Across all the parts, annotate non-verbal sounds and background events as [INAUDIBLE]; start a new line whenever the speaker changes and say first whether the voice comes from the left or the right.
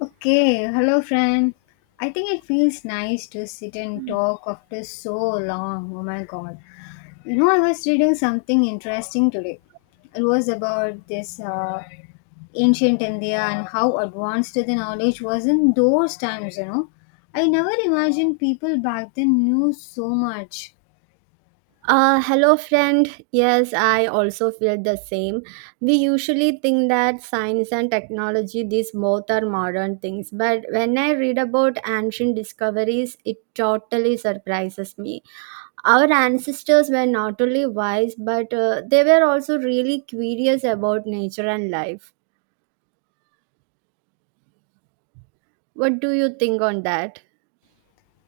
left: Okay, hello friend. I think it feels nice to sit and talk after so long. Oh my god. You know, I was reading something interesting today. It was about this ancient India and how advanced the knowledge was in those times, you know. I never imagined people back then knew so much.
right: Hello, friend. Yes, I also feel the same. We usually think that science and technology, these both are modern things, but when I read about ancient discoveries, it totally surprises me. Our ancestors were not only wise, but they were also really curious about nature and life. What do you think on that?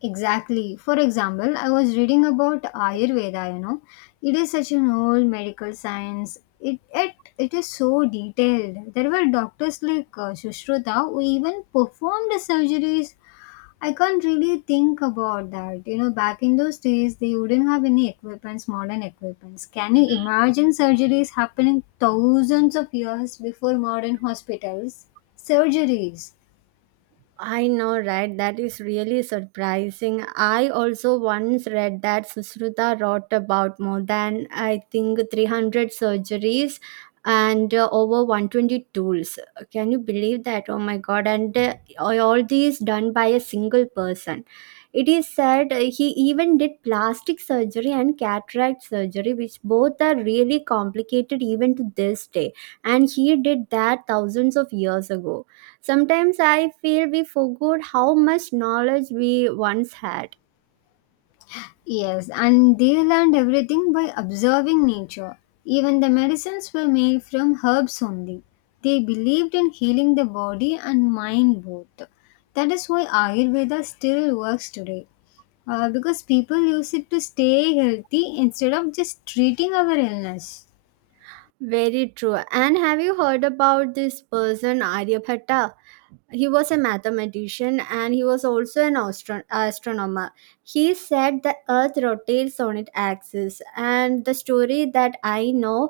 left: Exactly. For example, I was reading about Ayurveda, you know. It is such an old medical science. It is so detailed. There were doctors like Sushruta who even performed surgeries. I can't really think about that. You know, back in those days, they wouldn't have any equipments, modern equipments. Can you imagine surgeries happening thousands of years before modern hospitals? Surgeries.
right: I know, right? That is really surprising. I also once read that Sushruta wrote about more than, I think, 300 surgeries and over 120 tools. Can you believe that? Oh my God. And all these done by a single person. It is said he even did plastic surgery and cataract surgery, which both are really complicated even to this day. And he did that thousands of years ago. Sometimes I feel we forgot how much knowledge we once had.
left: Yes, and they learned everything by observing nature. Even the medicines were made from herbs only. They believed in healing the body and mind both. That is why Ayurveda still works today. Because people use it to stay healthy instead of just treating our illness.
right: Very true. And have you heard about this person, Aryabhatta? He was a mathematician and he was also an astronomer. He said the earth rotates on its axis, and the story that I know.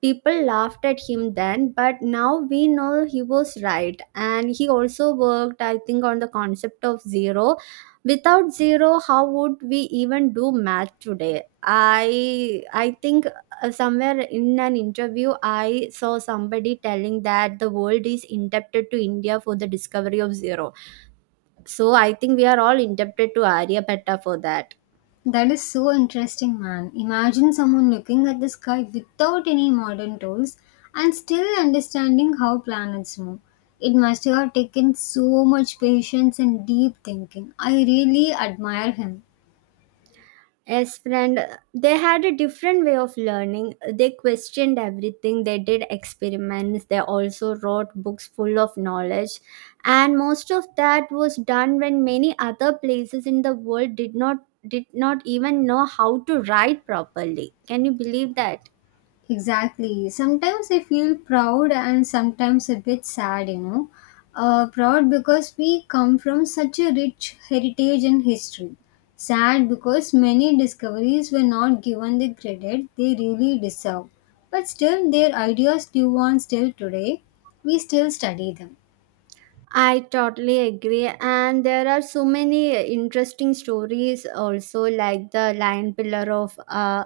right: People laughed at him then, but now we know he was right. And he also worked, I think, on the concept of zero. Without zero, how would we even do math today? I think somewhere in an interview, I saw somebody telling that the world is indebted to India for the discovery of zero. So I think we are all indebted to Aryabhatta for that.
left: That is so interesting, man. Imagine someone looking at the sky without any modern tools and still understanding how planets move. It must have taken so much patience and deep thinking. I really admire him.
right: Yes, friend, they had a different way of learning. They questioned everything. They did experiments. They also wrote books full of knowledge. And most of that was done when many other places in the world did not even know how to write properly. Can you believe that?
left: Exactly. Sometimes I feel proud and sometimes a bit sad, you know. Proud because we come from such a rich heritage and history. Sad because many discoveries were not given the credit they really deserve. But still, their ideas live on still today. We still study them.
right: I totally agree. And there are so many interesting stories also, like the Lion Pillar of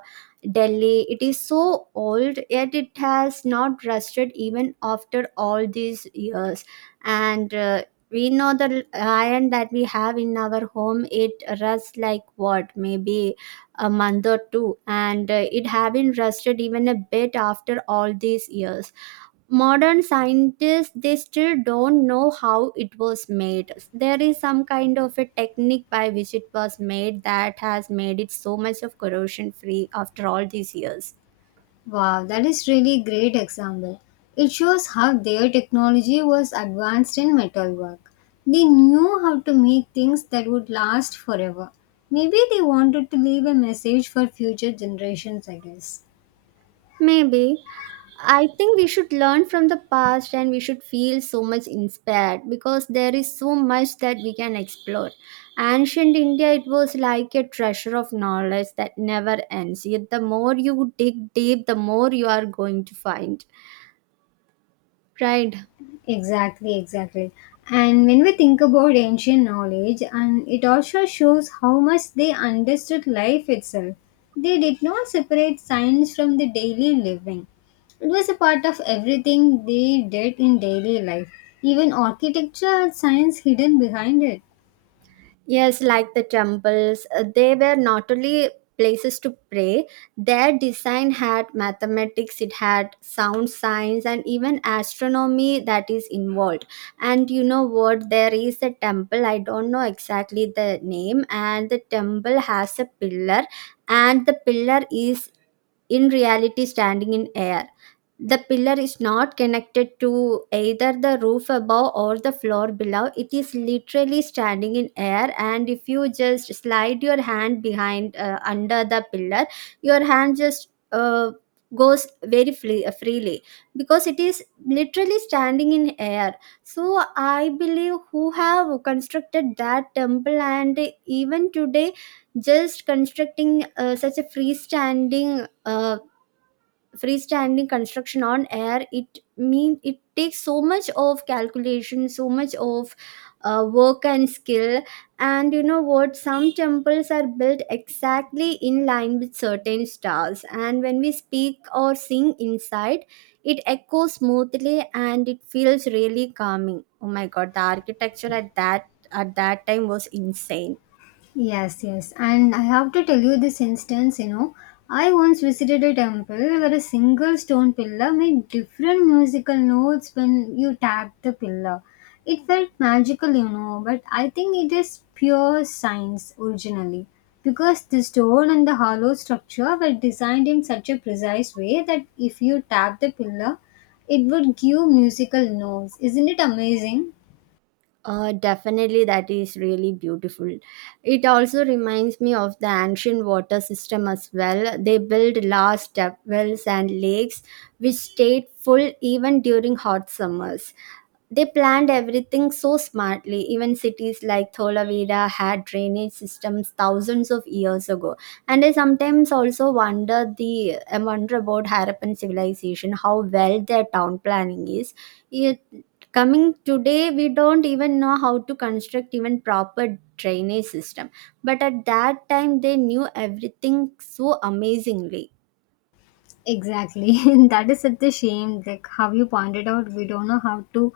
right: Delhi. It is so old, yet it has not rusted even after all these years. And we know the lion that we have in our home, it rusts like what, maybe a month or two. And it haven't rusted even a bit after all these years. Modern scientists, they still don't know how it was made. There is some kind of a technique by which it was made that has made it so much of corrosion free after all these years.
left: Wow, that is really great example. It shows how their technology was advanced in metalwork. They knew how to make things that would last forever. Maybe they wanted to leave a message for future generations, I guess.
right: Maybe I think we should learn from the past and we should feel so much inspired because there is so much that we can explore. Ancient India, it was like a treasure of knowledge that never ends. Yet the more you dig deep, the more you are going to find. Right?
left: Exactly, exactly. And when we think about ancient knowledge, and it also shows how much they understood life itself. They did not separate science from the daily living. It was a part of everything they did in daily life. Even architecture had science hidden behind it.
right: Yes, like the temples, they were not only places to pray, their design had mathematics, it had sound science, and even astronomy that is involved. And you know what? There is a temple, I don't know exactly the name, and the temple has a pillar, and the pillar is in reality standing in air. The pillar is not connected to either the roof above or the floor below. It is literally standing in air, and if you just slide your hand behind under the pillar, your hand just goes very freely because it is literally standing in air. So I believe who have constructed that temple, and even today, just constructing such a freestanding. Freestanding construction on air, it mean it takes so much of calculation, so much of work and skill. And you know what, some temples are built exactly in line with certain stars, and when we speak or sing inside, it echoes smoothly and it feels really calming. Oh my god, the architecture at that time was insane.
left: Yes, yes. And I have to tell you this instance, you know, I once visited a temple where a single stone pillar made different musical notes when you tapped the pillar. It felt magical, you know, but I think it is pure science originally because the stone and the hollow structure were designed in such a precise way that if you tap the pillar, it would give musical notes. Isn't it amazing?
right: Definitely, that is really beautiful. It also reminds me of the ancient water system as well. They built large step wells and lakes which stayed full even during hot summers. They planned everything so smartly. Even cities like Tholavira had drainage systems thousands of years ago. And I sometimes also wonder the I wonder about Harappan civilization, how well their town planning is. It, coming today, we don't even know how to construct even proper drainage system. But at that time, they knew everything so amazingly.
left: Exactly. [LAUGHS] That is such a shame. Like how you pointed out, we don't know how to,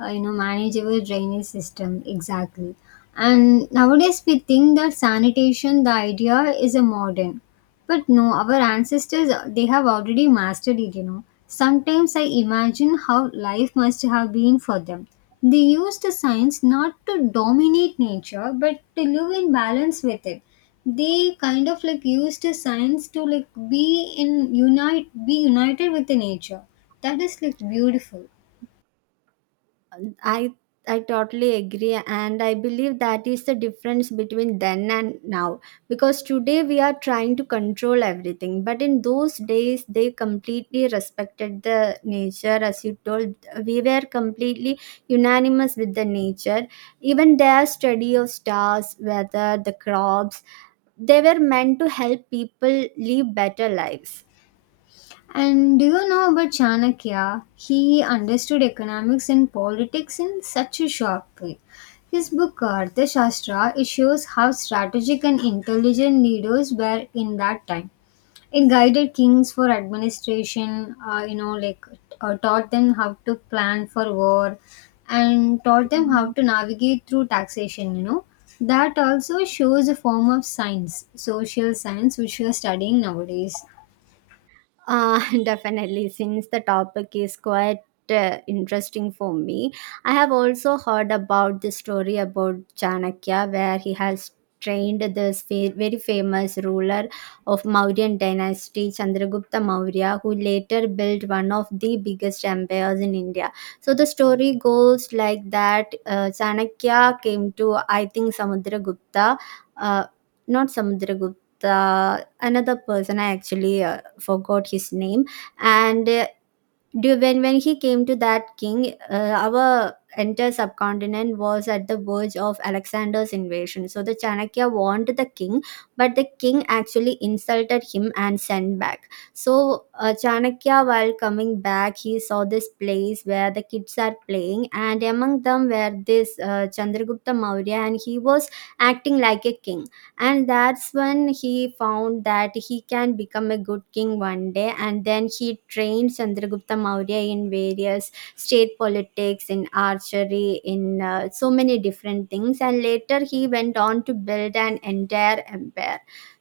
left: you know, manage our drainage system exactly. And nowadays, we think that sanitation, the idea is a modern. But no, our ancestors, they have already mastered it, you know. Sometimes I imagine how life must have been for them. They used the science not to dominate nature, but to live in balance with it. They kind of like used the science to like be in unite, be united with the nature. That is like beautiful.
right: I I totally agree, and I believe that is the difference between then and now, because today we are trying to control everything, but in those days they completely respected the nature. As you told, we were completely unanimous with the nature. Even their study of stars, weather, the crops, they were meant to help people live better lives.
left: And do you know about Chanakya? He understood economics and politics in such a sharp way. His book Arthashastra it shows how strategic and intelligent leaders were in that time. It guided kings for administration, you know, like taught them how to plan for war, and taught them how to navigate through taxation. You know, that also shows a form of science, social science, which we are studying nowadays.
right: [LAUGHS] Definitely, since the topic is quite interesting for me, I have also heard about the story about Chanakya, where he has trained this very famous ruler of Mauryan dynasty, Chandragupta Maurya, who later built one of the biggest empires in India. So the story goes like that: Chanakya came to, I think, Samudragupta, uh, not Samudragupta. Another person, I actually forgot his name, and do, when he came to that king, our entire subcontinent was at the verge of Alexander's invasion. So the Chanakya warned the king, but the king actually insulted him and sent back. So Chanakya, while coming back, he saw this place where the kids are playing, and among them were this Chandragupta Maurya, and he was acting like a king. And that's when he found that he can become a good king one day, and then he trained Chandragupta Maurya in various state politics, in archery, in so many different things, and later he went on to build an entire empire.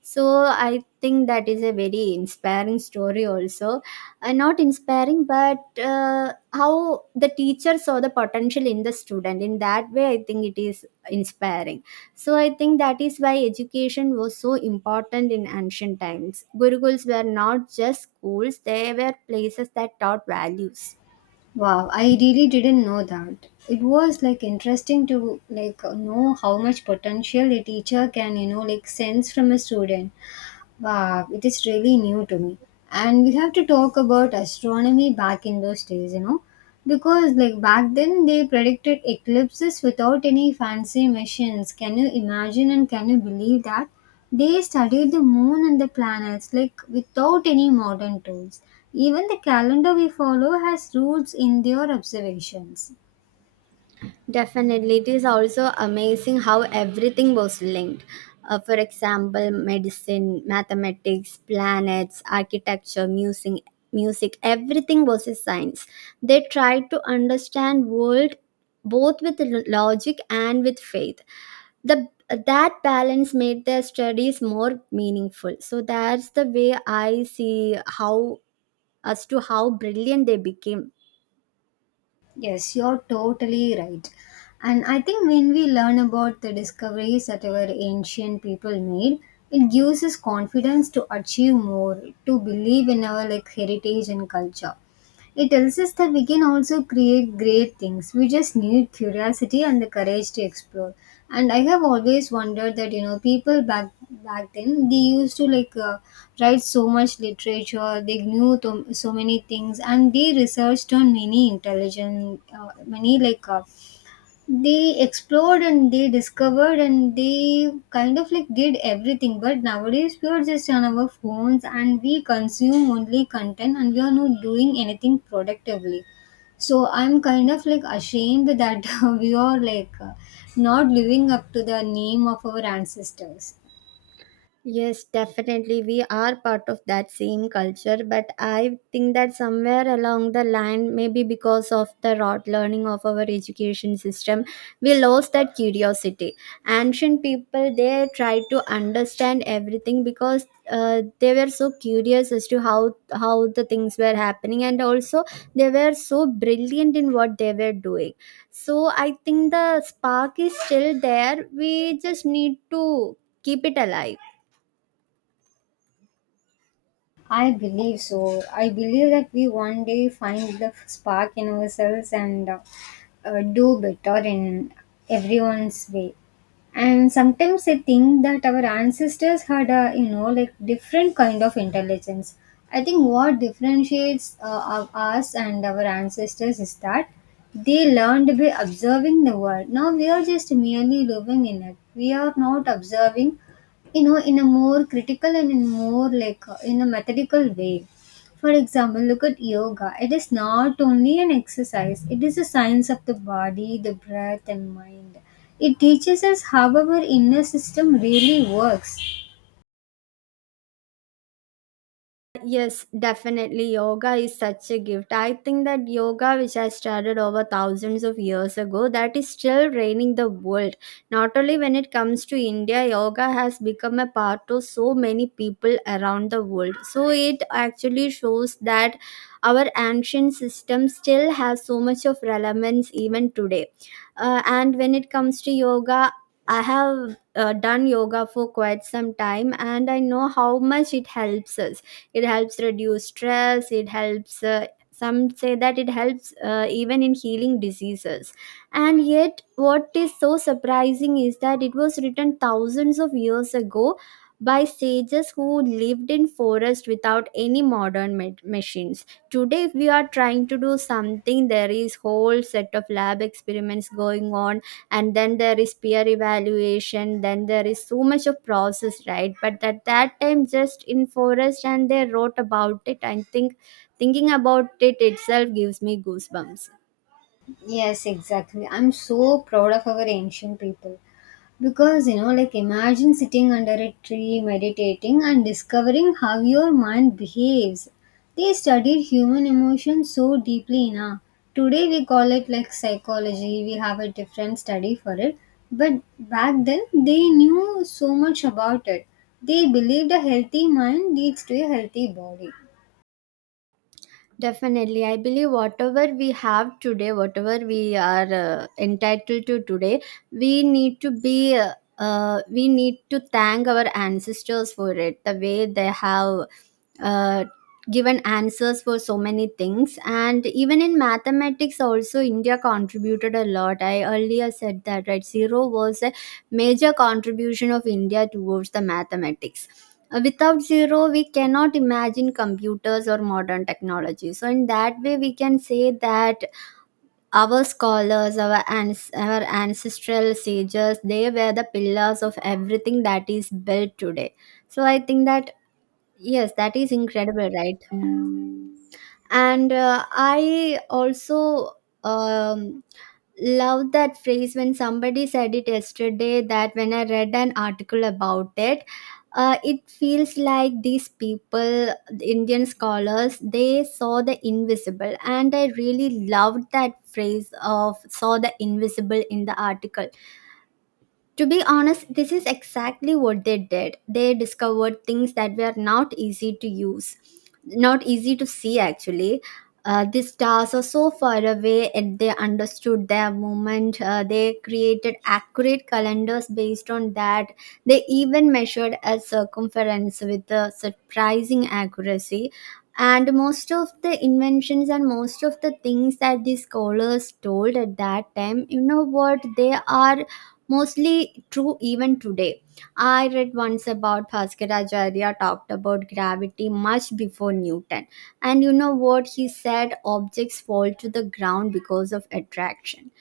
right: So I think that is a very inspiring story also. Not inspiring, but how the teacher saw the potential in the student, in that way I think it is inspiring. So I think that is why education was so important in ancient times. Gurukuls were not just schools, they were places that taught values.
left: Wow, I really didn't know that. It was like interesting to like know how much potential a teacher can, you know, like sense from a student. Wow, it is really new to me. And we have to talk about astronomy back in those days, you know, because like back then they predicted eclipses without any fancy machines. Can you imagine and can you believe that? They studied the moon and the planets like without any modern tools. Even the calendar we follow has roots in their observations.
right: Definitely, it is also amazing how everything was linked. For example, medicine, mathematics, planets, architecture, music, everything was a science. They tried to understand world both with logic and with faith. The that balance made their studies more meaningful, so that's the way I see how, as to how brilliant they became.
left: Yes, you're totally right. And I think when we learn about the discoveries that our ancient people made, it gives us confidence to achieve more, to believe in our like heritage and culture. It tells us that we can also create great things. We just need curiosity and the courage to explore. And I have always wondered that you know people back then they used to write so much literature. They knew to, so many things, and they researched on many intelligent, many like they explored and they discovered and they kind of like did everything but nowadays we are just on our phones and we consume only content and we are not doing anything productively, so I'm kind of like ashamed that [LAUGHS] we are like not living up to the name of our ancestors.
right: Yes, definitely. We are part of that same culture, but I think that somewhere along the line, maybe because of the rote learning of our education system, we lost that curiosity. Ancient people, they tried to understand everything because they were so curious as to how the things were happening, and also they were so brilliant in what they were doing. So I think the spark is still there. We just need to keep it alive.
left: I believe so. I believe that we one day find the spark in ourselves and do better in everyone's way. And sometimes I think that our ancestors had a you know like different kind of intelligence. I think what differentiates of us and our ancestors is that they learned by observing the world. Now we are just merely living in it. We are not observing you know in a more critical and in more like in a methodical way. For example, look at yoga, it is not only an exercise, it is a science of the body, the breath and mind. It teaches us how our inner system really works.
right: Yes, definitely. Yoga is such a gift. I think that yoga, which I started over thousands of years ago, that is still reigning the world. Not only when it comes to India, yoga has become a part of so many people around the world. So it actually shows that our ancient system still has so much of relevance even today. And when it comes to yoga, I have done yoga for quite some time, and I know how much it helps us. It helps reduce stress, it helps, some say that it helps even in healing diseases. And yet what is so surprising is that it was written thousands of years ago by sages who lived in forest without any modern machines. Today if we are trying to do something, there is whole set of lab experiments going on, and then there is peer evaluation, then there is so much of process, right? But at that time, just in forest, and they wrote about it. I think thinking about it itself gives me goosebumps.
left: Yes, exactly. I'm so proud of our ancient people because you know, like imagine sitting under a tree meditating and discovering how your mind behaves. They studied human emotions so deeply now. Today we call it like psychology, we have a different study for it. But back then they knew so much about it. They believed a healthy mind leads to a healthy body.
right: Definitely. I believe whatever we have today, whatever we are entitled to today, we need to be, we need to thank our ancestors for it, the way they have uh, given answers for so many things. And even in mathematics also, India contributed a lot. I earlier said that, right? Zero was a major contribution of India towards the mathematics. Without zero we cannot imagine computers or modern technology, so in that way we can say that our scholars, our, our ancestral sages, they were the pillars of everything that is built today. So I think that, yes, that is incredible, right? And I also um, love that phrase when somebody said it yesterday, that when I read an article about it, it feels like these people, the Indian scholars, they saw the invisible. And I really loved that phrase of saw the invisible in the article. To be honest, this is exactly what they did. They discovered things that were not easy to use, not easy to see actually. The stars are so far away and they understood their movement. They created accurate calendars based on that. They even measured a circumference with a surprising accuracy. And most of the inventions and most of the things that the scholars told at that time, you know what, they are mostly true even today. I read once about Bhaskaracharya talked about gravity much before Newton. And you know what he said? Objects fall to the ground because of attraction.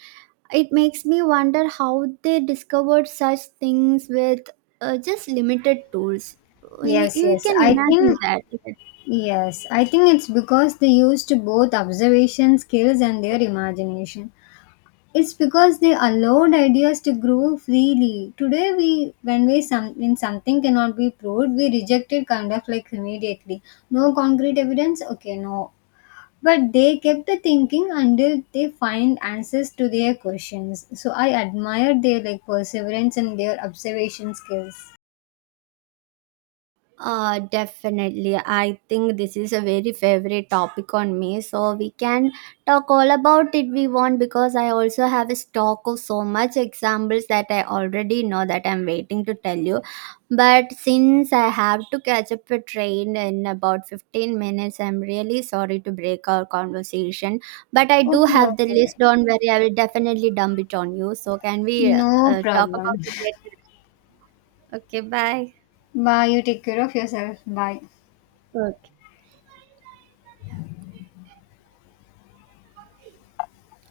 right: It makes me wonder how they discovered such things with just limited tools. You,
left: Yes,
right: you
left: yes.
right: can
left: I
right: imagine
left: think,
right: that, right?
left: yes, I think it's because they used both observation skills and their imagination. It's because they allowed ideas to grow freely. Today, we when we some when something cannot be proved, we reject it kind of like immediately. No concrete evidence. Okay, no. But they kept the thinking until they find answers to their questions. So I admire their like perseverance and their observation skills.
right: Definitely. I think this is a very favorite topic on me. So we can talk all about it we want, because I also have a stock of so much examples that I already know that I'm waiting to tell you. But since I have to catch up a train in about 15 minutes, I'm really sorry to break our conversation. But I do
left: Okay,
right: have the
left: okay.
right: list. Don't worry. I will definitely dump it on you. So can we
left: No
right: talk
left: problem.
right: about it later? Okay. Bye.
left: Bye. You take care of yourself. Bye.
right: Okay.